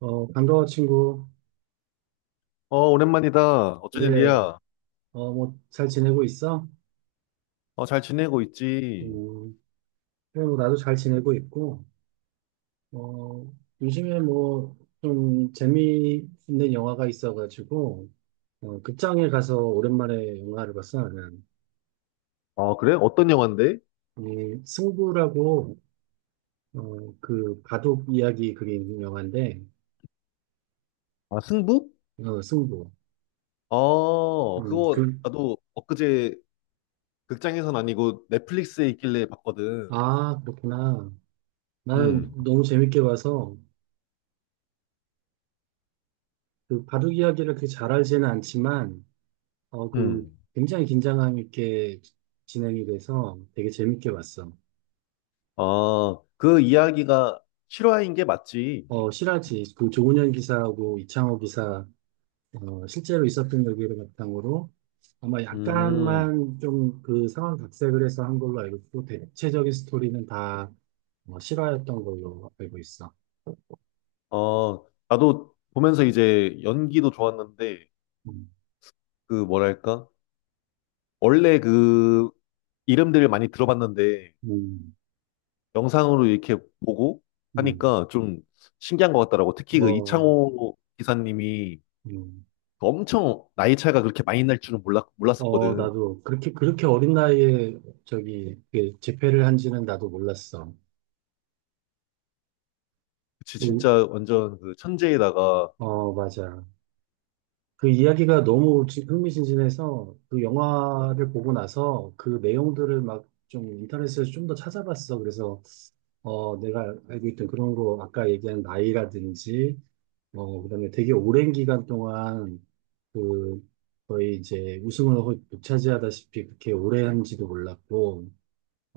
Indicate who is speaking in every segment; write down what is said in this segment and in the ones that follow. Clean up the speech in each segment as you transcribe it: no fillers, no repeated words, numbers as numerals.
Speaker 1: 반가워, 친구.
Speaker 2: 어, 오랜만이다. 어쩐
Speaker 1: 그래,
Speaker 2: 일이야?
Speaker 1: 뭐, 잘 지내고 있어?
Speaker 2: 어, 잘 지내고 있지.
Speaker 1: 음, 그래, 뭐, 나도 잘 지내고 있고, 어, 요즘에 뭐, 좀 재미있는 영화가 있어가지고, 극장에 가서 오랜만에 영화를 봤어, 나는.
Speaker 2: 아, 그래? 어떤 영화인데?
Speaker 1: 이 승부라고, 바둑 이야기 그게 있는 영화인데,
Speaker 2: 아, 승부?
Speaker 1: 승부.
Speaker 2: 어,
Speaker 1: 음,
Speaker 2: 그거
Speaker 1: 그,
Speaker 2: 나도 엊그제 극장에선 아니고 넷플릭스에 있길래 봤거든.
Speaker 1: 아, 그렇구나. 나는
Speaker 2: 음,
Speaker 1: 너무 재밌게 봐서, 그 바둑 이야기를 그렇게 잘 알지는 않지만, 어, 그,
Speaker 2: 음.
Speaker 1: 굉장히 긴장감 있게 진행이 돼서 되게 재밌게 봤어.
Speaker 2: 아, 그 이야기가 실화인 게 맞지?
Speaker 1: 어, 실화지, 그 조훈현 기사하고 이창호 기사, 실제로 있었던 얘기를 바탕으로 아마
Speaker 2: 음,
Speaker 1: 약간만 좀 그 상황 각색을 해서 한 걸로 알고 있고, 대체적인 스토리는 다 실화였던 걸로 알고 있어.
Speaker 2: 나도 보면서 이제 연기도 좋았는데,
Speaker 1: 음,
Speaker 2: 그 뭐랄까? 원래 그 이름들을 많이 들어봤는데,
Speaker 1: 음,
Speaker 2: 영상으로 이렇게 보고
Speaker 1: 음.
Speaker 2: 하니까 좀 신기한 것 같더라고. 특히 그
Speaker 1: 어,
Speaker 2: 이창호 기사님이
Speaker 1: 음.
Speaker 2: 그 엄청 나이 차이가 그렇게 많이 날 줄은 몰랐,
Speaker 1: 어,
Speaker 2: 몰랐었거든.
Speaker 1: 나도 그렇게, 그렇게 어린 나이에 저기, 그 재패를 한지는 나도 몰랐어.
Speaker 2: 그치,
Speaker 1: 그,
Speaker 2: 진짜 완전 그 천재에다가,
Speaker 1: 어, 맞아. 그 이야기가 너무 흥미진진해서 그 영화를 보고 나서 그 내용들을 막 좀 인터넷에서 좀 더 찾아봤어. 그래서 내가 알고 있던 그런 거 아까 얘기한 나이라든지 그다음에 되게 오랜 기간 동안 그 거의 이제 우승을 거의 독차지하다시피 그렇게 오래 한지도 몰랐고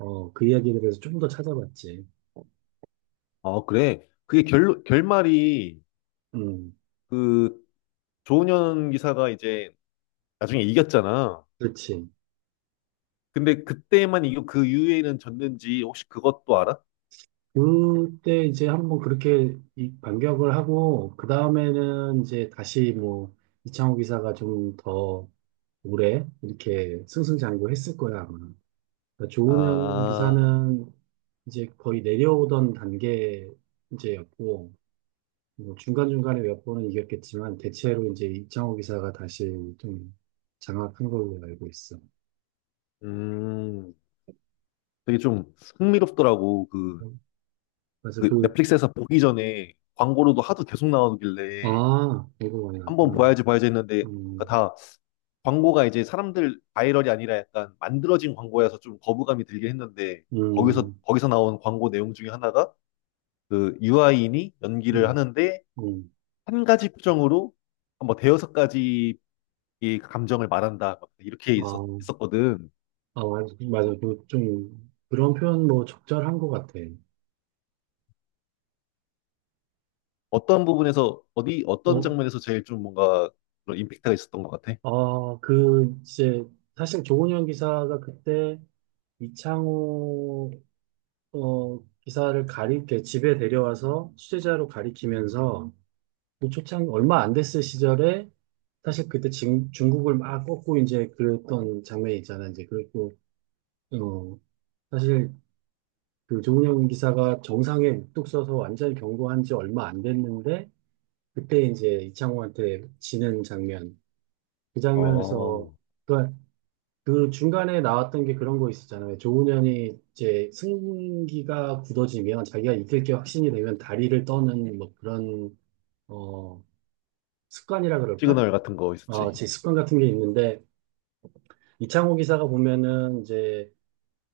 Speaker 1: 그 이야기에 대해서 좀 더 찾아봤지.
Speaker 2: 아, 그래. 그게 결말이
Speaker 1: 음
Speaker 2: 그 조은현 기사가 이제 나중에 이겼잖아.
Speaker 1: 그렇지.
Speaker 2: 근데 그때만 이거 그 이후에는 졌는지 혹시 그것도 알아?
Speaker 1: 그때 이제 한번 그렇게 이 반격을 하고, 그 다음에는 이제 다시 뭐, 이창호 기사가 좀 더 오래 이렇게 승승장구 했을 거야, 아마. 그러니까 조은현
Speaker 2: 아,
Speaker 1: 기사는 이제 거의 내려오던 단계 이제였고, 뭐 중간중간에 몇 번은 이겼겠지만, 대체로 이제 이창호 기사가 다시 좀 장악한 걸로 알고 있어.
Speaker 2: 음, 되게 좀 흥미롭더라고. 그
Speaker 1: 그래서
Speaker 2: 그 넷플릭스에서 보기 전에 광고로도 하도 계속 나오길래
Speaker 1: 아, 이거 많이
Speaker 2: 한번
Speaker 1: 났구나.
Speaker 2: 봐야지 봐야지 했는데
Speaker 1: 음,
Speaker 2: 그다 광고가 이제 사람들 바이럴이 아니라 약간 만들어진 광고여서 좀 거부감이 들긴 했는데 거기서
Speaker 1: 음,
Speaker 2: 거기서 나온 광고 내용 중에 하나가 그 유아인이 연기를
Speaker 1: 음,
Speaker 2: 하는데
Speaker 1: 음.
Speaker 2: 한 가지 표정으로 한뭐 대여섯 가지 이 감정을 말한다 막 이렇게 있었,
Speaker 1: 아,
Speaker 2: 있었거든.
Speaker 1: 아, 맞아. 좀, 그런 표현 뭐 적절한 것 같아.
Speaker 2: 어떤 부분에서 어디 어떤
Speaker 1: 어,
Speaker 2: 장면에서 제일 좀 뭔가 그런 임팩트가 있었던 것 같아?
Speaker 1: 이제, 사실 조은현 기사가 그때 이창호, 기사를 가리게 집에 데려와서 취재자로 가리키면서 그 초창 얼마 안 됐을 시절에 사실 그때 중국을 막 꺾고 이제 그랬던 장면이 있잖아. 이제 그랬고, 어, 사실 그 조은현 기사가 정상에 묵뚝 서서 완전히 경고한 지 얼마 안 됐는데 그때 이제 이창호한테 지는 장면. 그
Speaker 2: 어
Speaker 1: 장면에서, 그러니까 그 중간에 나왔던 게 그런 거 있었잖아요. 조훈현이 이제 승기가 굳어지면 자기가 이길 게 확신이 되면 다리를 떠는 뭐 그런, 어, 습관이라 그럴까?
Speaker 2: 시그널 같은 거
Speaker 1: 어,
Speaker 2: 있었지.
Speaker 1: 제 습관 같은 게 있는데, 이창호 기사가 보면은 이제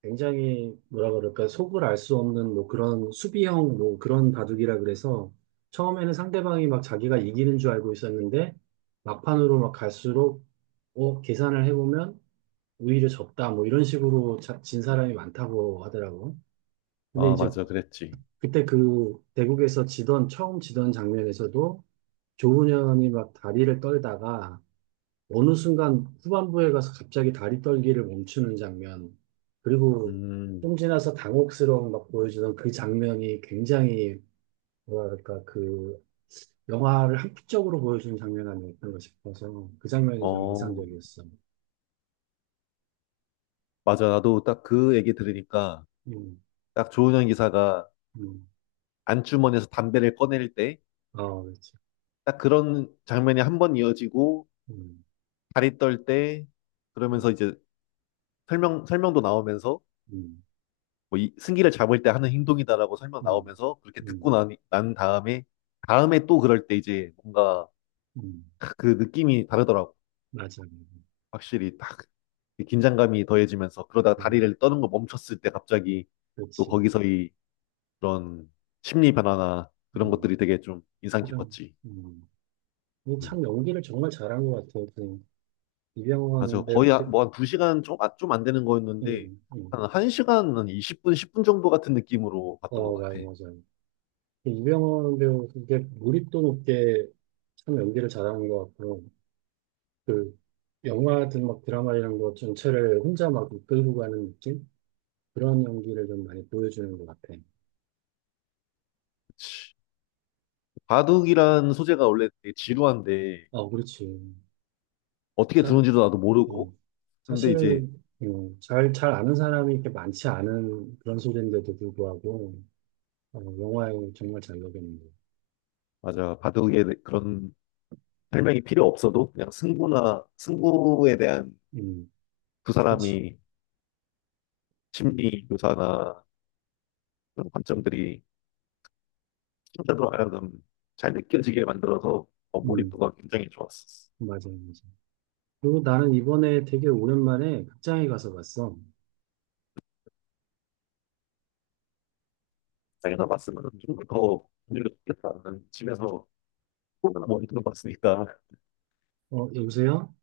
Speaker 1: 굉장히 뭐라 그럴까 속을 알 수 없는 뭐 그런 수비형 뭐 그런 바둑이라 그래서 처음에는 상대방이 막 자기가 이기는 줄 알고 있었는데 막판으로 막 갈수록 계산을 해보면 오히려 졌다 뭐 이런 식으로 진 사람이 많다고 하더라고. 근데
Speaker 2: 아,
Speaker 1: 이제
Speaker 2: 맞아, 그랬지.
Speaker 1: 그때 그 대국에서 지던 처음 지던 장면에서도 조훈현이 막 다리를 떨다가 어느 순간 후반부에 가서 갑자기 다리 떨기를 멈추는 장면, 그리고
Speaker 2: 음,
Speaker 1: 좀 지나서 당혹스러움 막 보여주던 그 장면이 굉장히, 뭐랄까, 그 영화를 한편적으로 보여주는 장면 아니었던가 싶어서 그 장면이 좀
Speaker 2: 어,
Speaker 1: 인상적이었어.
Speaker 2: 맞아. 나도 딱 그 얘기 들으니까
Speaker 1: 음,
Speaker 2: 딱 조은현 기사가
Speaker 1: 음.
Speaker 2: 안주머니에서 담배를 꺼낼 때
Speaker 1: 아, 그렇지.
Speaker 2: 딱 그런 장면이 한 번 이어지고
Speaker 1: 음,
Speaker 2: 다리 떨 때
Speaker 1: 음,
Speaker 2: 그러면서 이제 설명도 나오면서
Speaker 1: 음,
Speaker 2: 뭐 승기를 잡을 때 하는 행동이다라고 설명
Speaker 1: 음,
Speaker 2: 나오면서 그렇게 듣고
Speaker 1: 음,
Speaker 2: 나니, 난 다음에 또 그럴 때 이제 뭔가
Speaker 1: 음.
Speaker 2: 그 느낌이 다르더라고.
Speaker 1: 맞아.
Speaker 2: 확실히 딱 긴장감이 더해지면서 그러다
Speaker 1: 어,
Speaker 2: 다리를 떠는 거 멈췄을 때 갑자기 또
Speaker 1: 그렇지.
Speaker 2: 거기서 이 그런 심리 변화나 그런
Speaker 1: 음,
Speaker 2: 것들이 되게 좀 인상
Speaker 1: 표정.
Speaker 2: 깊었지.
Speaker 1: 음.
Speaker 2: 음.
Speaker 1: 이참 연기를 정말 잘한 것 같아요. 그
Speaker 2: 맞아.
Speaker 1: 이병헌 배-
Speaker 2: 거의 뭐 한 두시간 좀, 좀안 되는 거였는데,
Speaker 1: 음, 음.
Speaker 2: 한 1시간, 한 20분, 10분 정도 같은 느낌으로 봤던 것
Speaker 1: 어, 맞아요,
Speaker 2: 같아.
Speaker 1: 맞아요. 그 이병헌 배우, 그게 몰입도 높게 참 연기를 잘하는 것 같고, 그, 영화든 막 드라마 이런 거 전체를 혼자 막 이끌고 가는 느낌? 그런 연기를 좀 많이 보여주는 것 같아.
Speaker 2: 그치. 바둑이란 소재가 원래 되게 지루한데,
Speaker 1: 어, 그렇지.
Speaker 2: 어떻게
Speaker 1: 사,
Speaker 2: 두는지도 나도 모르고,
Speaker 1: 어,
Speaker 2: 근데
Speaker 1: 사실,
Speaker 2: 이제,
Speaker 1: 잘 아는 사람이 이렇게 많지 않은 그런 소재인데도 불구하고, 영화에 정말 잘 녹였는 거.
Speaker 2: 맞아. 바둑에 그런 설명이 필요 없어도, 그냥 승부나, 승부에 대한
Speaker 1: 음,
Speaker 2: 두
Speaker 1: 그치.
Speaker 2: 사람이 심리 묘사나 그런 관점들이 춤자로 하여금 잘 느껴지게 만들어서
Speaker 1: 음,
Speaker 2: 몰입도가 굉장히 좋았었어.
Speaker 1: 맞아요, 맞아요. 그리고 나는 이번에 되게 오랜만에 극장에 가서 봤어.
Speaker 2: 자기가 봤으면 좀더 분위기가 좋겠다는 집에서 조그만 모니터로 봤으니까
Speaker 1: 여보세요?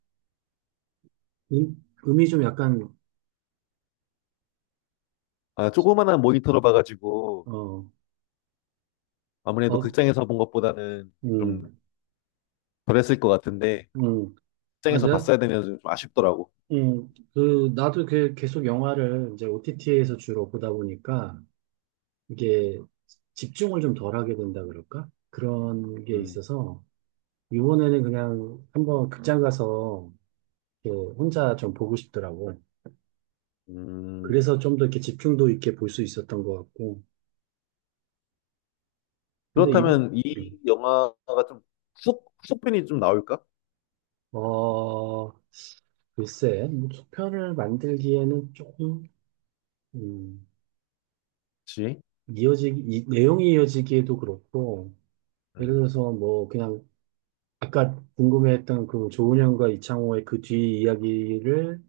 Speaker 1: 음이 좀 약간,
Speaker 2: 아 조그만한 모니터로 봐가지고
Speaker 1: 어,
Speaker 2: 아무래도
Speaker 1: 어,
Speaker 2: 극장에서 본 것보다는 좀
Speaker 1: 음,
Speaker 2: 덜했을 것 같은데
Speaker 1: 음. 아,
Speaker 2: 극장에서
Speaker 1: 내,
Speaker 2: 봤어야 되면 좀 아쉽더라고.
Speaker 1: 나도 그 계속 영화를 이제 OTT에서 주로 보다 보니까 이게 집중을 좀 덜 하게 된다 그럴까? 그런 게
Speaker 2: 음,
Speaker 1: 있어서 이번에는 그냥 한번 극장 가서 이렇게 혼자 좀 보고 싶더라고.
Speaker 2: 음.
Speaker 1: 그래서 좀 더 이렇게 집중도 있게 볼 수 있었던 것 같고. 근데
Speaker 2: 그렇다면
Speaker 1: 음.
Speaker 2: 이 영화가 좀 후속편이 좀 나올까?
Speaker 1: 어, 글쎄, 뭐 속편을 만들기에는 조금, 음,
Speaker 2: 그치?
Speaker 1: 내용이 이어지기에도 그렇고, 예를
Speaker 2: 음.
Speaker 1: 들어서 뭐, 그냥, 아까 궁금해했던 그 조은현과 이창호의 그 뒤 이야기를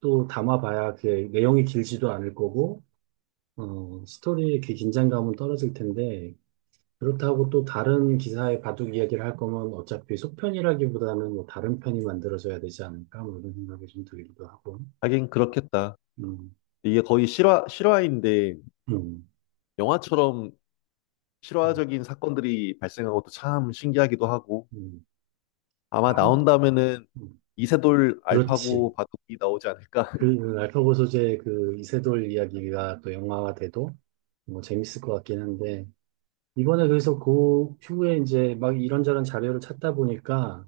Speaker 1: 또 담아봐야 그 내용이 길지도 않을 거고, 스토리의 그 긴장감은 떨어질 텐데, 그렇다고 또 다른 기사의 바둑 이야기를 할 거면 어차피 속편이라기보다는 뭐 다른 편이 만들어져야 되지 않을까, 뭐 이런 생각이 좀 들기도 하고,
Speaker 2: 하긴 그렇겠다.
Speaker 1: 음.
Speaker 2: 이게 거의 실화인데
Speaker 1: 음.
Speaker 2: 영화처럼
Speaker 1: 음,
Speaker 2: 실화적인 사건들이 발생한 것도 참 신기하기도 하고
Speaker 1: 음,
Speaker 2: 아마
Speaker 1: 많이,
Speaker 2: 나온다면은
Speaker 1: 음,
Speaker 2: 이세돌
Speaker 1: 그렇지.
Speaker 2: 알파고 바둑이 나오지 않을까?
Speaker 1: 알파고 소재의 그 이세돌 이야기가 또 영화가 돼도 뭐 재밌을 것 같긴 한데, 이번에 그래서 그 후에 이제 막 이런저런 자료를 찾다 보니까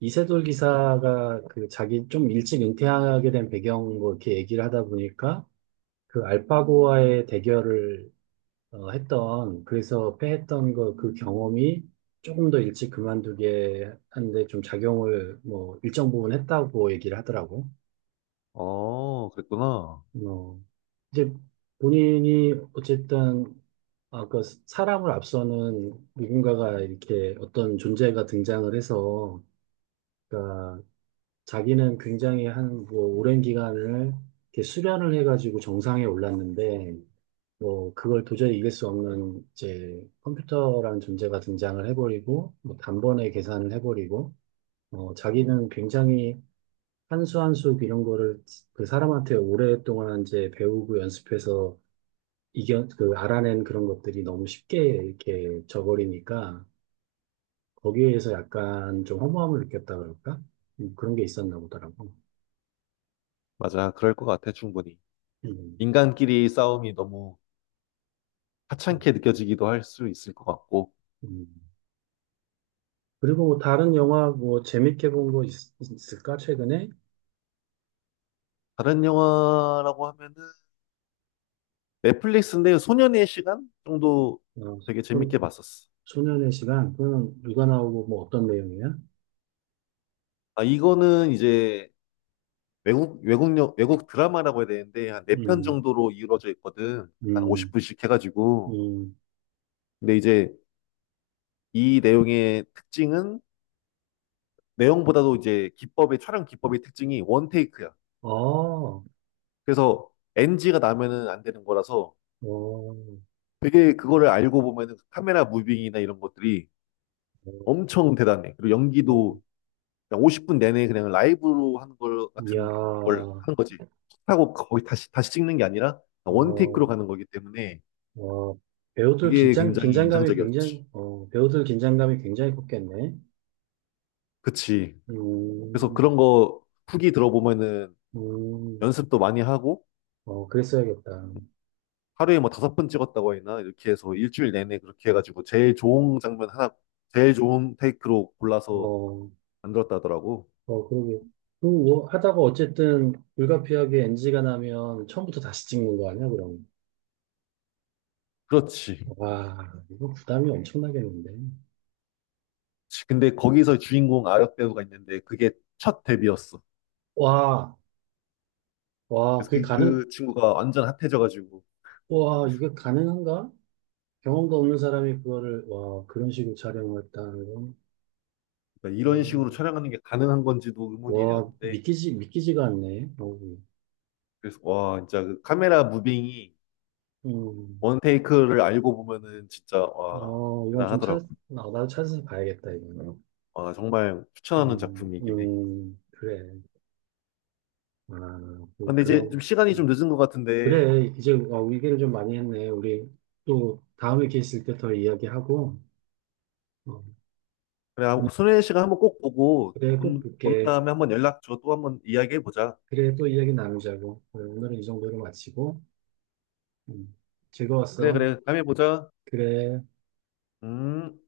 Speaker 1: 이세돌 기사가 그 자기 좀 일찍 은퇴하게 된 배경 뭐 이렇게 얘기를 하다 보니까 그 알파고와의 대결을 했던, 그래서 패했던 거, 그 경험이 조금 더 일찍 그만두게 하는데 좀 작용을 뭐 일정 부분 했다고 얘기를 하더라고.
Speaker 2: 어, 그랬구나.
Speaker 1: 어, 이제 본인이 어쨌든 아까 사람을 앞서는 누군가가 이렇게 어떤 존재가 등장을 해서, 그러니까 자기는 굉장히 한 뭐 오랜 기간을 이렇게 수련을 해가지고 정상에 올랐는데 뭐 그걸 도저히 이길 수 없는 이제 컴퓨터라는 존재가 등장을 해버리고 뭐 단번에 계산을 해버리고 자기는 굉장히 한수 한 수 이런 거를 그 사람한테 오랫동안 이제 배우고 연습해서 이겨 그 알아낸 그런 것들이 너무 쉽게 이렇게 져버리니까 거기에서 약간 좀 허무함을 느꼈다 그럴까? 그런 게 있었나 보더라고.
Speaker 2: 맞아, 그럴 것 같아, 충분히.
Speaker 1: 음,
Speaker 2: 인간끼리 싸움이 너무
Speaker 1: 음.
Speaker 2: 하찮게 느껴지기도 할 수 있을 것 같고
Speaker 1: 음. 그리고 뭐 다른 영화 뭐 재밌게 본 거 있을까 최근에?
Speaker 2: 다른 영화라고 하면은 넷플릭스인데 소년의 시간 정도 되게
Speaker 1: 어,
Speaker 2: 재밌게 봤었어.
Speaker 1: 소년의 시간, 그건 누가 나오고 뭐 어떤 내용이야?
Speaker 2: 아, 이거는 이제 외국 드라마라고 해야 되는데, 한 네 편
Speaker 1: 음,
Speaker 2: 정도로 이루어져 있거든. 한
Speaker 1: 음,
Speaker 2: 50분씩 해가지고.
Speaker 1: 음,
Speaker 2: 근데 이제 이 내용의 특징은 내용보다도 이제 기법의 촬영 기법의 특징이 원테이크야.
Speaker 1: 아, 어,
Speaker 2: 그래서 NG가 나면은 안 되는 거라서
Speaker 1: 어,
Speaker 2: 되게 그거를 알고 보면은 카메라 무빙이나 이런 것들이 엄청 대단해. 그리고
Speaker 1: 어,
Speaker 2: 연기도 그냥 50분 내내 그냥 라이브로 하는 걸
Speaker 1: 이야,
Speaker 2: 같은 걸 하는 거지. 하고 거의 다시 찍는 게 아니라
Speaker 1: 어,
Speaker 2: 원테이크로 가는 거기 때문에
Speaker 1: 어,
Speaker 2: 그게 굉장히 인상적이었지.
Speaker 1: 배우들 긴장감이 굉장히 컸겠네.
Speaker 2: 그치. 그래서
Speaker 1: 음,
Speaker 2: 그런 거 후기 들어보면은
Speaker 1: 음,
Speaker 2: 연습도 많이 하고
Speaker 1: 어, 그랬어야겠다.
Speaker 2: 하루에 뭐 다섯 번 찍었다고 했나? 이렇게 해서 일주일 내내 그렇게 해가지고 제일 좋은 장면 하나, 제일 좋은 테이크로 골라서
Speaker 1: 어,
Speaker 2: 만들었다더라고.
Speaker 1: 어, 그러게. 뭐 하다가 어쨌든 불가피하게 NG가 나면 처음부터 다시 찍는 거 아니야, 그럼?
Speaker 2: 그렇지.
Speaker 1: 와, 이거 부담이 엄청나겠는데.
Speaker 2: 그렇지. 근데 거기서 주인공 아역 배우가 있는데 그게 첫 데뷔였어.
Speaker 1: 와, 와,
Speaker 2: 그래서 그, 그 친구가 완전 핫해져가지고
Speaker 1: 와, 이게 가능한가? 경험도 없는 사람이 그거를, 와, 그런 식으로 촬영을 했다는 건,
Speaker 2: 그러니까 이런
Speaker 1: 어,
Speaker 2: 식으로 촬영하는 게 가능한 건지도
Speaker 1: 와,
Speaker 2: 의문이었는데
Speaker 1: 믿기지가 않네, 어,
Speaker 2: 그래서 와 진짜 그 카메라 무빙이
Speaker 1: 음,
Speaker 2: 원 테이크를 알고 보면은 진짜 와
Speaker 1: 이건 좀
Speaker 2: 대단하더라고.
Speaker 1: 나도 찾아서 봐야겠다, 이거는.
Speaker 2: 와 정말 추천하는 작품이긴 해.
Speaker 1: 그래. 아, 그,
Speaker 2: 근데 이제 좀
Speaker 1: 그런,
Speaker 2: 시간이 좀
Speaker 1: 음.
Speaker 2: 늦은 것 같은데
Speaker 1: 그래. 이제, 얘기를 좀 많이 했네. 우리 또 다음에 기회 있을 때 더 이야기하고, 어,
Speaker 2: 그래, 아,
Speaker 1: 음,
Speaker 2: 손혜 씨가 한번 꼭 보고
Speaker 1: 그래, 꼭
Speaker 2: 본
Speaker 1: 볼게.
Speaker 2: 다음에 한번 연락 줘. 또 한번 이야기해 보자.
Speaker 1: 그래, 또 이야기 나누자고. 그래, 오늘은 이 정도로 마치고. 음,
Speaker 2: 그래,
Speaker 1: 즐거웠어.
Speaker 2: 그래. 다음에 보자.
Speaker 1: 그래.
Speaker 2: 음.